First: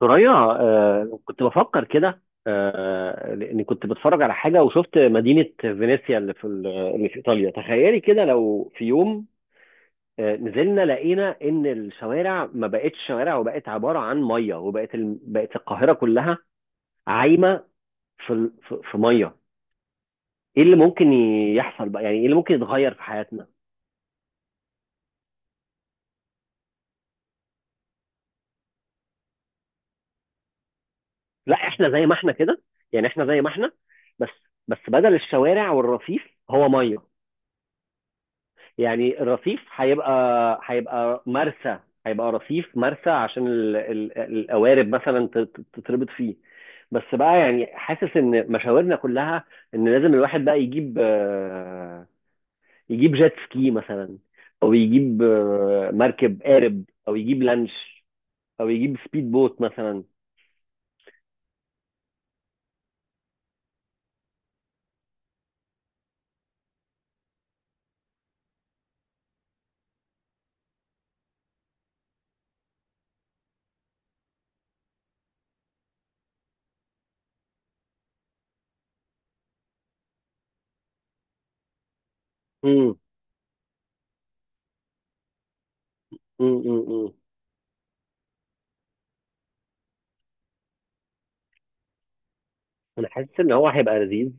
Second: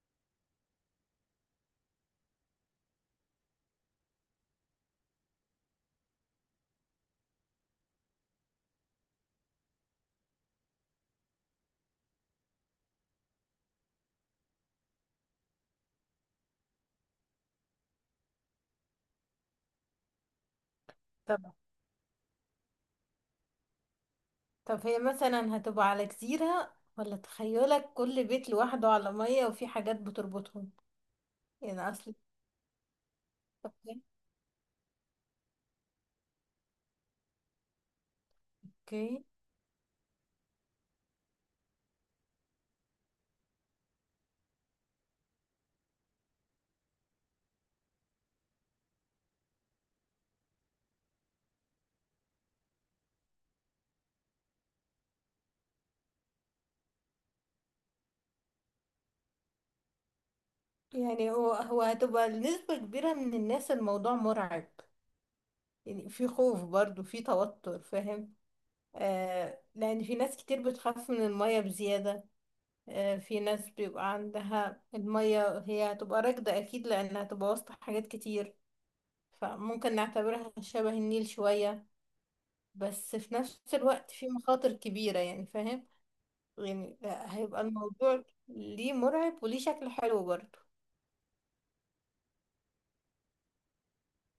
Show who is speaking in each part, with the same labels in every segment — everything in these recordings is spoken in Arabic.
Speaker 1: ثريا، كنت بفكر كده، لاني كنت بتفرج على حاجه وشفت مدينه فينيسيا اللي في ايطاليا. تخيلي كده لو في يوم نزلنا لقينا ان الشوارع ما بقتش شوارع وبقت عباره عن ميه، وبقت بقت القاهره كلها عايمه في ال... في في ميه. ايه اللي ممكن
Speaker 2: طب
Speaker 1: يحصل بقى؟ يعني ايه اللي ممكن يتغير في حياتنا؟
Speaker 2: طب هي مثلا هتبقى على جزيرة، ولا تخيلك كل بيت لوحده على مية وفي حاجات بتربطهم؟
Speaker 1: لا،
Speaker 2: يعني
Speaker 1: احنا زي ما
Speaker 2: أصل.
Speaker 1: احنا كده. يعني احنا زي ما احنا. بس بس بدل الشوارع والرصيف هو ميه. يعني
Speaker 2: اوكي.
Speaker 1: الرصيف هيبقى مرسى. هيبقى رصيف مرسى عشان القوارب مثلا تتربط فيه. بس بقى يعني حاسس ان مشاورنا كلها، ان لازم الواحد بقى يجيب جيت سكي مثلا. او يجيب مركب قارب، او يجيب لانش، او يجيب سبيد بوت مثلا.
Speaker 2: يعني هو هتبقى لنسبة كبيرة من الناس الموضوع مرعب، يعني في خوف برضو، في توتر، فاهم؟ آه، لأن في ناس كتير بتخاف من المية بزيادة. آه، في ناس بيبقى عندها المية هي هتبقى راكدة أكيد لأنها هتبقى وسط حاجات كتير، فممكن نعتبرها شبه النيل شوية.
Speaker 1: امم.
Speaker 2: بس في نفس الوقت في مخاطر كبيرة، يعني فاهم؟
Speaker 1: امم.
Speaker 2: يعني
Speaker 1: امم.
Speaker 2: هيبقى الموضوع ليه مرعب وليه شكل حلو برضه.
Speaker 1: انا حاسس ان هو هيبقى لذيذ.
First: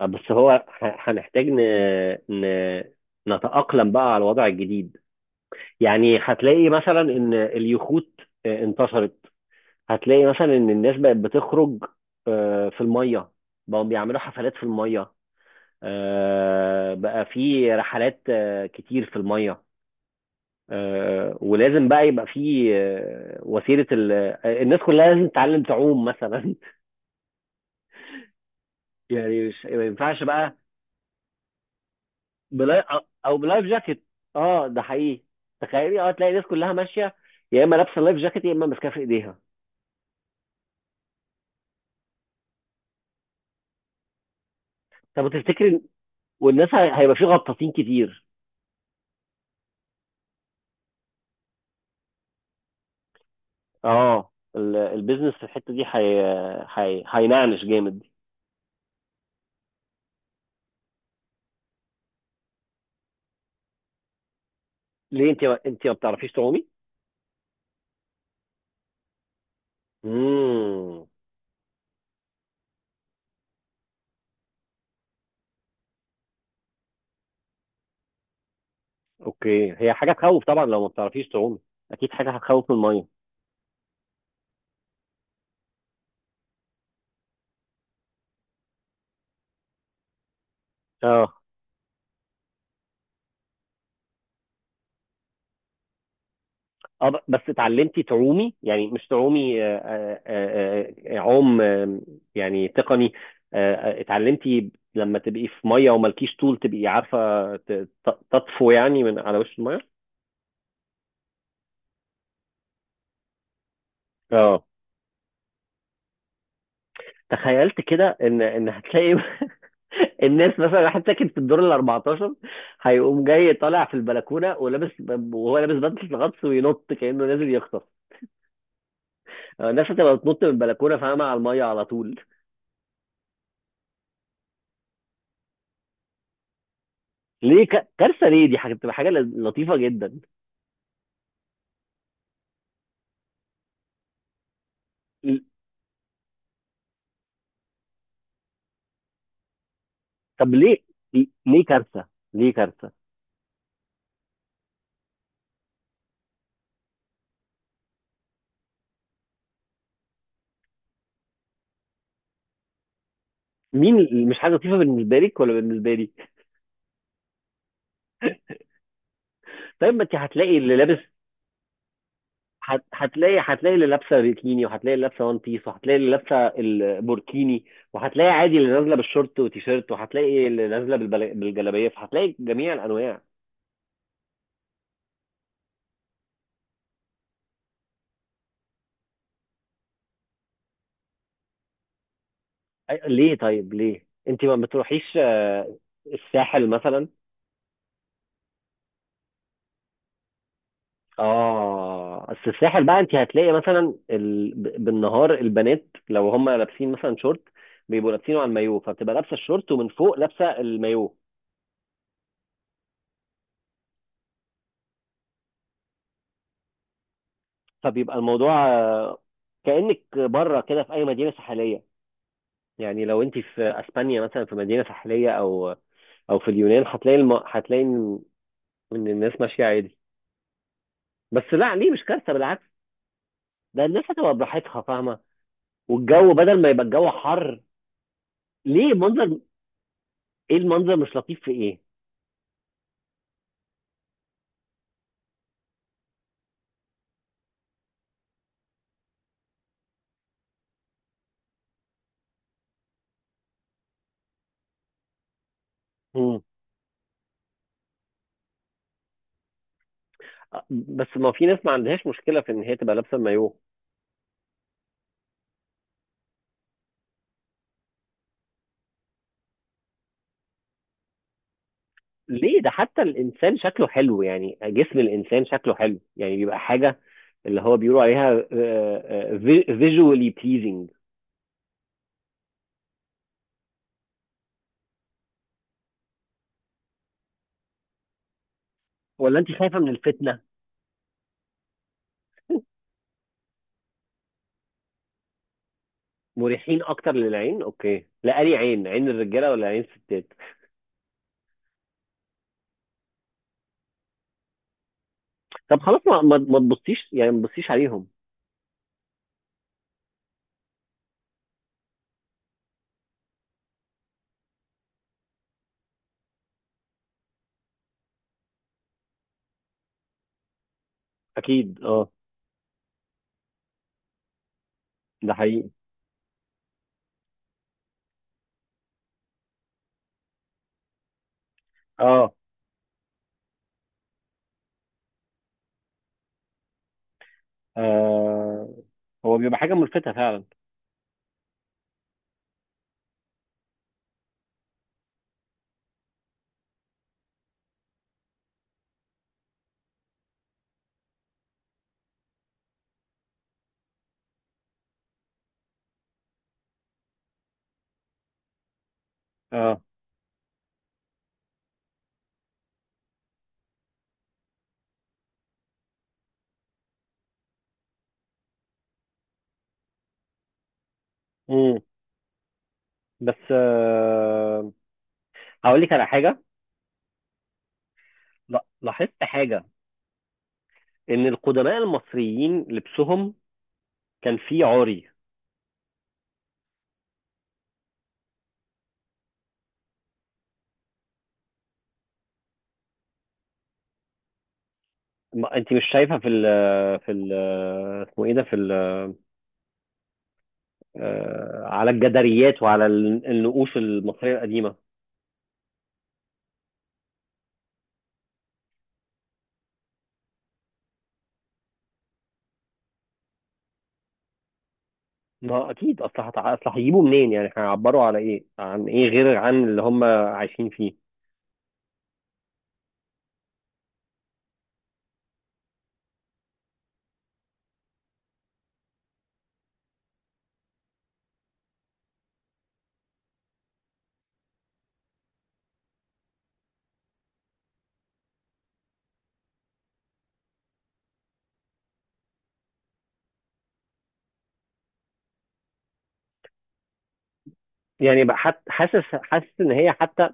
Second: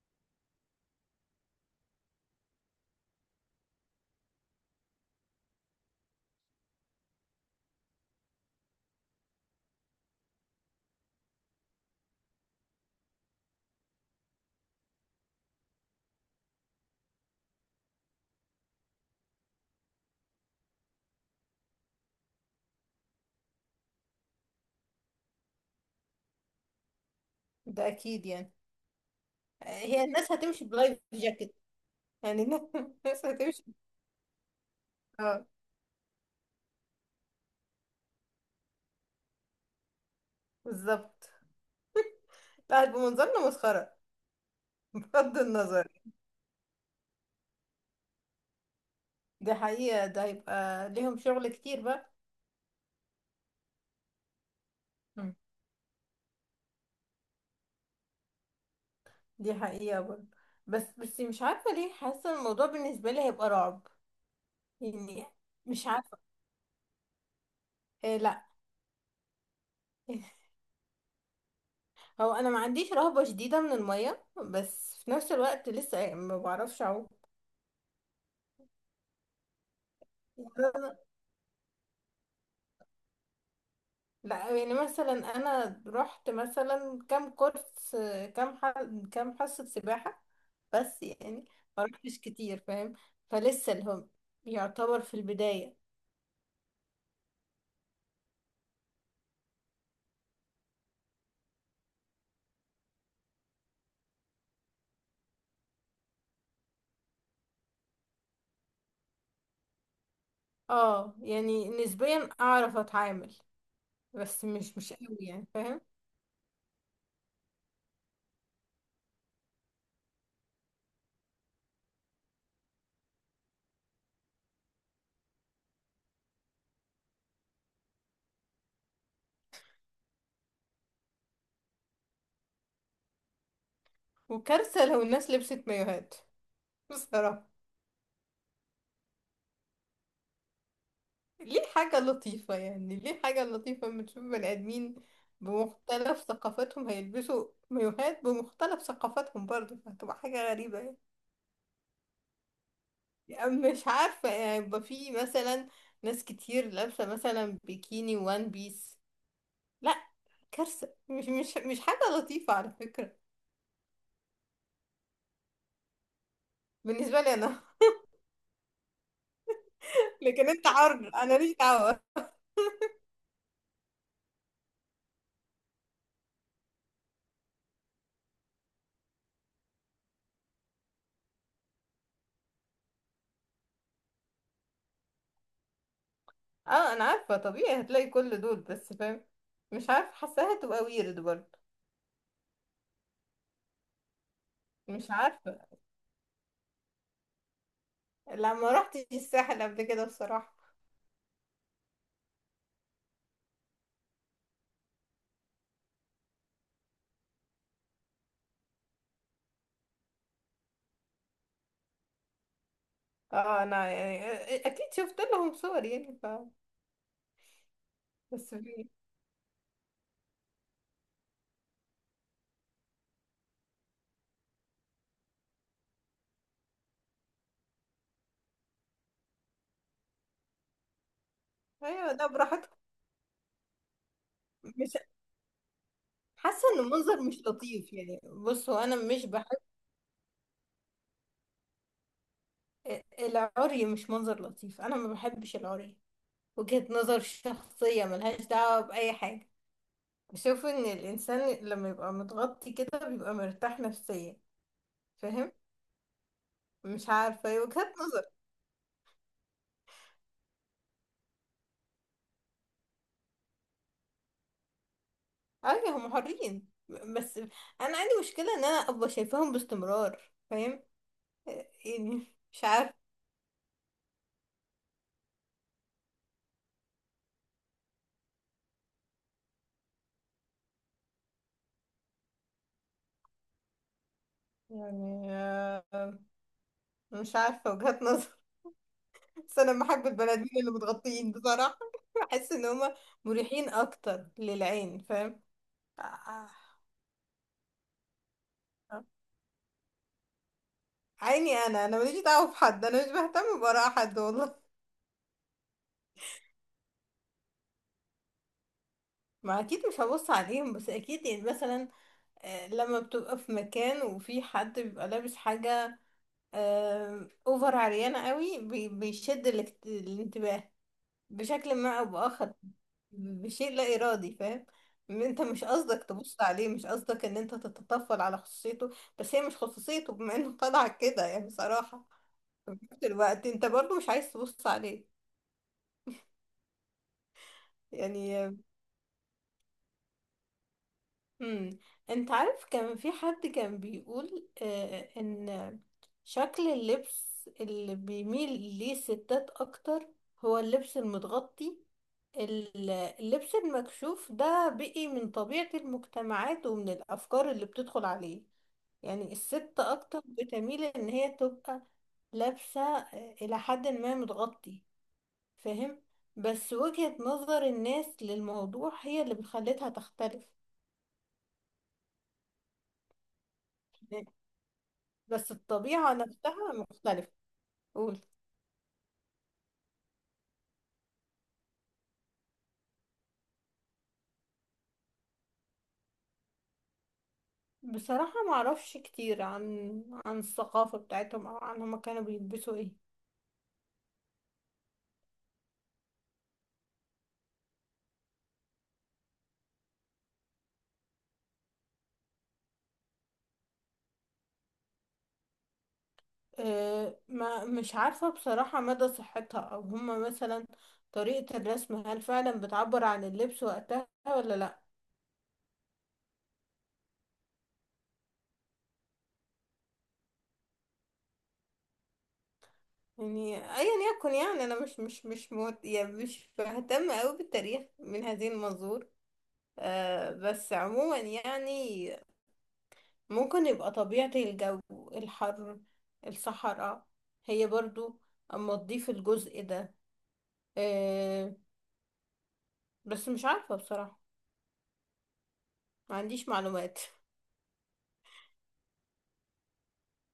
Speaker 1: بس هو هنحتاج ن... نتأقلم بقى على الوضع الجديد. يعني هتلاقي مثلا ان اليخوت انتشرت. هتلاقي مثلا ان الناس بقت بتخرج في الميه. بقوا بيعملوا حفلات في الميه. بقى في رحلات كتير في الميه. ولازم بقى يبقى في وسيله، ال... آه، الناس كلها لازم تتعلم تعوم مثلا.
Speaker 2: ده أكيد يعني.
Speaker 1: يعني مش، ما
Speaker 2: هي
Speaker 1: ينفعش
Speaker 2: الناس
Speaker 1: بقى.
Speaker 2: هتمشي بلايف جاكيت، يعني
Speaker 1: بلا...
Speaker 2: الناس
Speaker 1: او
Speaker 2: هتمشي.
Speaker 1: بلايف جاكيت. اه، ده حقيقي.
Speaker 2: اه،
Speaker 1: تخيلي، تلاقي الناس كلها ماشيه، يا اما لابسه لايف جاكيت يا اما ماسكاه في ايديها.
Speaker 2: بالظبط. لا، هيبقى منظرنا مسخرة،
Speaker 1: طب
Speaker 2: بغض
Speaker 1: تفتكري،
Speaker 2: النظر.
Speaker 1: والناس هيبقى في غطاسين كتير.
Speaker 2: دي حقيقة، ده هيبقى ليهم شغل كتير بقى.
Speaker 1: اه، البيزنس
Speaker 2: مم.
Speaker 1: في الحته دي هينعنش جامد.
Speaker 2: دي حقيقة برضه. بس مش عارفة ليه حاسة الموضوع بالنسبة لي هيبقى رعب، يعني.
Speaker 1: ليه، انت
Speaker 2: مش
Speaker 1: ما
Speaker 2: عارفة.
Speaker 1: بتعرفيش تعومي؟
Speaker 2: إيه، لا.
Speaker 1: امم.
Speaker 2: هو انا ما عنديش رهبة شديدة من المية، بس في نفس الوقت لسه يعني ما بعرفش اعوم.
Speaker 1: اوكي، هي حاجه تخوف طبعا لو ما بتعرفيش تعومي. اكيد حاجه هتخوف من الميه.
Speaker 2: لا، يعني مثلا انا رحت مثلا كام كورس، كام ح... كام حصة سباحة، بس
Speaker 1: اه،
Speaker 2: يعني ما رحتش كتير فاهم؟ فلسه الهم يعتبر في البداية.
Speaker 1: اه، بس اتعلمتي تعومي، يعني مش تعومي، عوم، يعني تقني. اتعلمتي لما تبقي في ميه ومالكيش طول تبقي عارفه ت- تطفو يعني من على وش الميه.
Speaker 2: اه، يعني نسبيا اعرف اتعامل، بس
Speaker 1: اه.
Speaker 2: مش قوي، يعني فاهم؟
Speaker 1: تخيلت كده ان هتلاقي الناس، مثلا واحد ساكن في الدور ال 14 هيقوم جاي طالع في البلكونه ولابس، وهو لابس بدله الغطس وينط كانه نازل يغطس. الناس هتبقى بتنط من البلكونه، فاهمه، على الميه على طول.
Speaker 2: وكارثة لو الناس لبست مايوهات بصراحة.
Speaker 1: ليه كارثه؟ ليه، دي حاجه بتبقى حاجه لطيفه جدا.
Speaker 2: ليه حاجة لطيفة؟ يعني ليه حاجة لطيفة لما تشوف بني آدمين
Speaker 1: ل-
Speaker 2: بمختلف ثقافاتهم هيلبسوا مايوهات بمختلف ثقافاتهم برضه؟ فهتبقى حاجة
Speaker 1: طب ليه،
Speaker 2: غريبة يعني.
Speaker 1: ليه كارثه، ليه كارثه؟
Speaker 2: يعني مش عارفة، يعني يبقى في مثلا ناس كتير لابسة مثلا بيكيني وان بيس. لا، كارثة، مش حاجة لطيفة على فكرة.
Speaker 1: مين مش حاجه لطيفه، بالنسبه لك ولا بالنسبه لي؟
Speaker 2: بالنسبة لي أنا
Speaker 1: طيب ما انت
Speaker 2: لكن
Speaker 1: هتلاقي
Speaker 2: أنت
Speaker 1: اللي لابس.
Speaker 2: حر، أنا ليش دعوة.
Speaker 1: هتلاقي اللي لابسه بيكيني، وهتلاقي اللي لابسه وان بيس، وهتلاقي اللي لابسه البوركيني، وهتلاقي عادي اللي نازله بالشورت وتيشيرت، وهتلاقي اللي نازله بالجلابيه، فهتلاقي جميع الانواع.
Speaker 2: اه، أنا عارفة طبيعي هتلاقي كل دول، بس فاهم؟ مش عارفة، حاساها تبقى ويرد برضه.
Speaker 1: ليه، طيب ليه انت ما بتروحيش
Speaker 2: مش عارفة.
Speaker 1: الساحل مثلا؟
Speaker 2: لا، ما رحتش الساحل قبل كده بصراحة.
Speaker 1: اه، بس الساحل بقى انت هتلاقي مثلا بالنهار البنات لو هم لابسين مثلا شورت، بيبقوا لابسينه على المايو، فبتبقى لابسه الشورت ومن فوق لابسه المايو.
Speaker 2: اه، انا يعني اكيد شفت لهم صور يعني،
Speaker 1: فبيبقى
Speaker 2: بس
Speaker 1: الموضوع
Speaker 2: في.
Speaker 1: كأنك بره كده في اي مدينه ساحليه. يعني لو انت في اسبانيا مثلا في مدينه ساحليه، او في اليونان، هتلاقي هتلاقي إن الناس ماشيه عادي. بس لا، ليه مش
Speaker 2: ايوه، ده
Speaker 1: كارثه، بالعكس.
Speaker 2: براحتكم.
Speaker 1: ده الناس هتبقى براحتها،
Speaker 2: مش
Speaker 1: فاهمه. والجو
Speaker 2: حاسة
Speaker 1: بدل ما
Speaker 2: ان
Speaker 1: يبقى الجو
Speaker 2: المنظر مش
Speaker 1: حر.
Speaker 2: لطيف، يعني بصوا
Speaker 1: ليه
Speaker 2: انا مش
Speaker 1: منظر؟
Speaker 2: بحب
Speaker 1: ايه المنظر مش لطيف، في ايه؟
Speaker 2: العري، مش منظر لطيف، انا ما بحبش العري. وجهة نظر شخصية ملهاش دعوة بأي حاجة. بشوف ان الانسان لما يبقى متغطي كده بيبقى مرتاح نفسيا، فاهم؟
Speaker 1: مم.
Speaker 2: مش عارفة، هي وجهة نظر.
Speaker 1: بس ما في ناس ما عندهاش مشكله في ان هي تبقى لابسه مايو.
Speaker 2: ايوه، هم حرين، بس انا عندي مشكله ان انا ابقى شايفاهم باستمرار، فاهم؟ يعني
Speaker 1: ليه؟
Speaker 2: مش
Speaker 1: ده حتى
Speaker 2: عارفه،
Speaker 1: الانسان شكله حلو، يعني جسم الانسان شكله حلو، يعني بيبقى حاجه اللي هو بيقولوا عليها فيجوالي بليزنج.
Speaker 2: يعني مش عارفه، وجهات نظر.
Speaker 1: ولا انت
Speaker 2: بس
Speaker 1: خايفه
Speaker 2: انا
Speaker 1: من
Speaker 2: بحب البني
Speaker 1: الفتنه؟
Speaker 2: ادمين اللي متغطيين بصراحه. بحس ان هم مريحين اكتر للعين، فاهم آه،
Speaker 1: مريحين اكتر للعين، اوكي، لا أنهي عين، عين الرجاله ولا عين الستات؟
Speaker 2: عيني انا ماليش دعوه بحد، انا مش بهتم باراء حد والله.
Speaker 1: طب خلاص، ما تبصيش، يعني ما تبصيش عليهم.
Speaker 2: ما اكيد مش هبص عليهم، بس اكيد يعني مثلا. لما بتبقى في مكان وفي حد بيبقى لابس حاجه اوفر عريانة قوي، بيشد الانتباه بشكل
Speaker 1: اكيد،
Speaker 2: ما او
Speaker 1: اه.
Speaker 2: باخر، بشيء لا ارادي، فاهم؟
Speaker 1: ده
Speaker 2: انت مش
Speaker 1: حقيقي.
Speaker 2: قصدك تبص عليه، مش قصدك ان انت تتطفل على خصوصيته. بس هي مش خصوصيته بما انه طلع كده، يعني بصراحة.
Speaker 1: اه.
Speaker 2: في نفس الوقت انت برضو مش عايز تبص عليه، يعني.
Speaker 1: آه، هو بيبقى حاجه ملفته فعلا.
Speaker 2: امم. انت عارف كان في حد كان بيقول ان شكل اللبس اللي بيميل ليه الستات اكتر هو اللبس المتغطي. اللبس المكشوف ده بقي من طبيعة المجتمعات ومن الافكار اللي بتدخل عليه. يعني الست
Speaker 1: اه.
Speaker 2: اكتر بتميل ان هي تبقى لابسة الى حد ما متغطي، فاهم؟ بس وجهة نظر الناس للموضوع هي اللي بتخليتها تختلف.
Speaker 1: امم. بس
Speaker 2: بس
Speaker 1: هقول لك على
Speaker 2: الطبيعة
Speaker 1: حاجه.
Speaker 2: نفسها مختلفة. قول.
Speaker 1: لا، لاحظت حاجه، ان القدماء المصريين لبسهم كان فيه عري.
Speaker 2: بصراحة ما اعرفش كتير عن الثقافة بتاعتهم او عن هما كانوا بيلبسوا ايه.
Speaker 1: انت مش شايفه في ال في ال اسمه ايه ده، في ال آه، على الجداريات وعلى النقوش المصريه القديمه؟
Speaker 2: أه، ما مش عارفة بصراحة مدى صحتها، او هما مثلا طريقة الرسم هل فعلا بتعبر عن اللبس وقتها ولا لا.
Speaker 1: ما اكيد، اصل هيجيبوا منين؟ يعني هيعبروا على ايه، عن ايه، غير عن اللي هم عايشين فيه؟
Speaker 2: يعني ايا يكن، يعني انا مش موت، يعني مش بهتم اوي بالتاريخ من هذه المنظور. أه، بس عموما يعني ممكن يبقى طبيعة الجو، الحر، الصحراء، هي برضو اما تضيف الجزء ده. أه، بس مش عارفة بصراحة، ما عنديش معلومات.
Speaker 1: يعني بقى حاسس ان هي حتى،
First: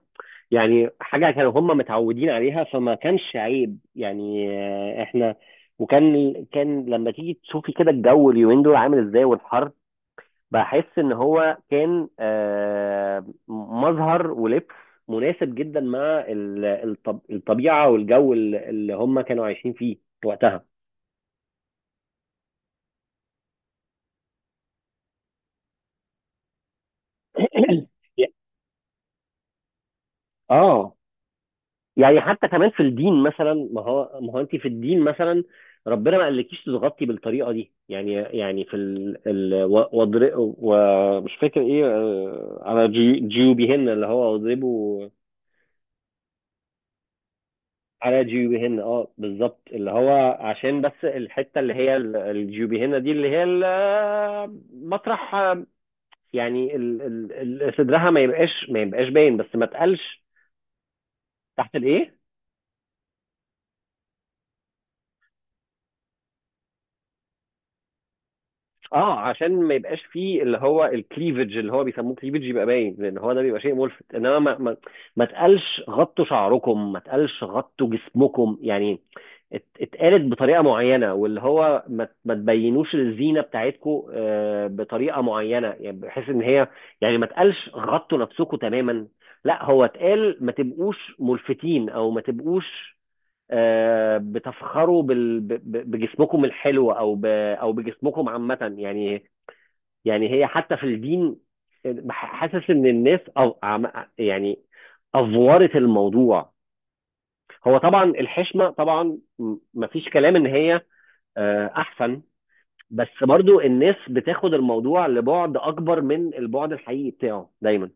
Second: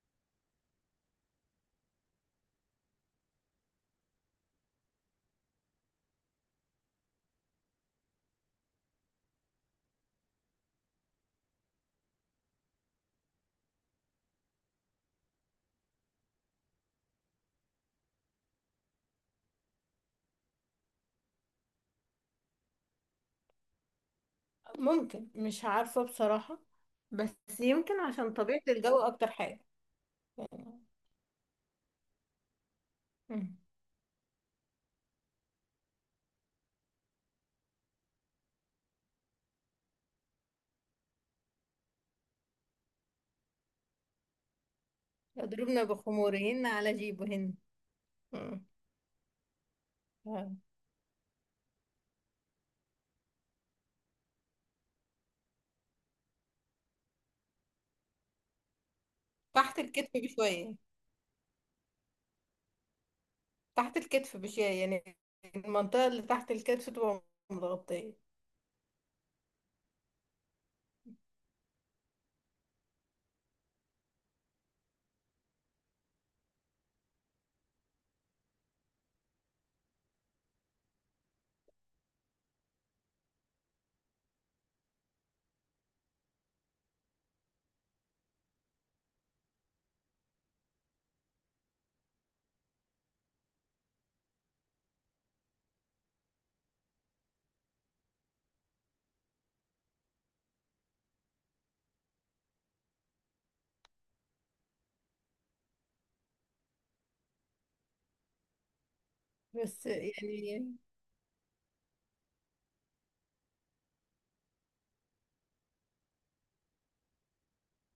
Speaker 1: يعني حاجه كانوا هم متعودين عليها، فما كانش عيب يعني. احنا، وكان لما تيجي تشوفي كده الجو اليومين دول عامل ازاي والحر، بحس ان هو كان مظهر ولبس مناسب جدا مع الطبيعه والجو اللي هم كانوا عايشين فيه وقتها.
Speaker 2: ممكن، مش عارفة بصراحة، بس يمكن عشان طبيعة الجو أكتر حاجة يعني.
Speaker 1: اه. يعني حتى كمان في الدين مثلا،
Speaker 2: مم.
Speaker 1: ما هو انت في الدين مثلا ربنا ما قالكيش تتغطي بالطريقه دي يعني. يعني في ال ال و- واضر- ومش فاكر ايه، على جيوبهن، اللي هو واضربوا
Speaker 2: يضربن بخمورهن على جيبهن.
Speaker 1: على
Speaker 2: مم.
Speaker 1: جيوبهن. اه، بالظبط، اللي هو
Speaker 2: آه.
Speaker 1: عشان بس الحته اللي هي الجيوبهن دي، اللي هي مطرح، يعني صدرها ما يبقاش باين، بس ما
Speaker 2: تحت الكتف
Speaker 1: تقلش.
Speaker 2: بشوية.
Speaker 1: تحت الايه؟
Speaker 2: تحت الكتف بشوية يعني، المنطقة اللي تحت الكتف تبقى متغطية.
Speaker 1: اه، عشان ما يبقاش فيه اللي هو الكليفج اللي هو بيسموه كليفج يبقى باين، لان هو ده بيبقى شيء ملفت. انما ما تقلش غطوا شعركم، ما تقلش غطوا جسمكم يعني. اتقالت بطريقه معينه، واللي هو ما تبينوش الزينه بتاعتكم بطريقه معينه، يعني بحيث ان هي، يعني ما تقلش غطوا نفسكم تماما. لا، هو اتقال ما تبقوش ملفتين، او ما تبقوش بتفخروا بجسمكم الحلو، او بجسمكم عامه يعني. يعني هي حتى في الدين حاسس ان الناس يعني افورت الموضوع. هو طبعا الحشمه طبعا،
Speaker 2: بس
Speaker 1: مفيش كلام ان
Speaker 2: يعني
Speaker 1: هي احسن. بس برضو الناس بتاخد الموضوع لبعد اكبر من البعد الحقيقي بتاعه دايما.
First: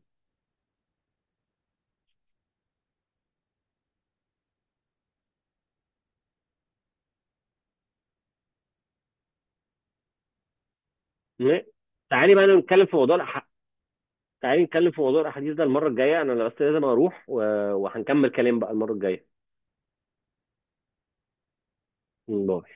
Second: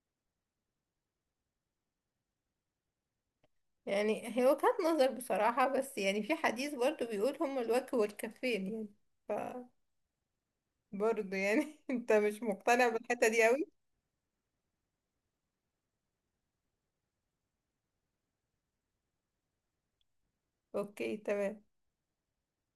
Speaker 2: يعني هي وجهة نظر بصراحة. بس يعني في حديث برضو بيقول هما الوجه والكفين، يعني ف برضو
Speaker 1: م-
Speaker 2: يعني انت
Speaker 1: تعالي
Speaker 2: مش
Speaker 1: بقى نتكلم
Speaker 2: مقتنع
Speaker 1: في موضوع
Speaker 2: بالحتة دي
Speaker 1: الأح...
Speaker 2: قوي.
Speaker 1: تعالي نتكلم في موضوع الاحاديث ده المره الجايه، انا بس لازم اروح وهنكمل كلام بقى المره الجايه،
Speaker 2: اوكي، تمام.
Speaker 1: والله.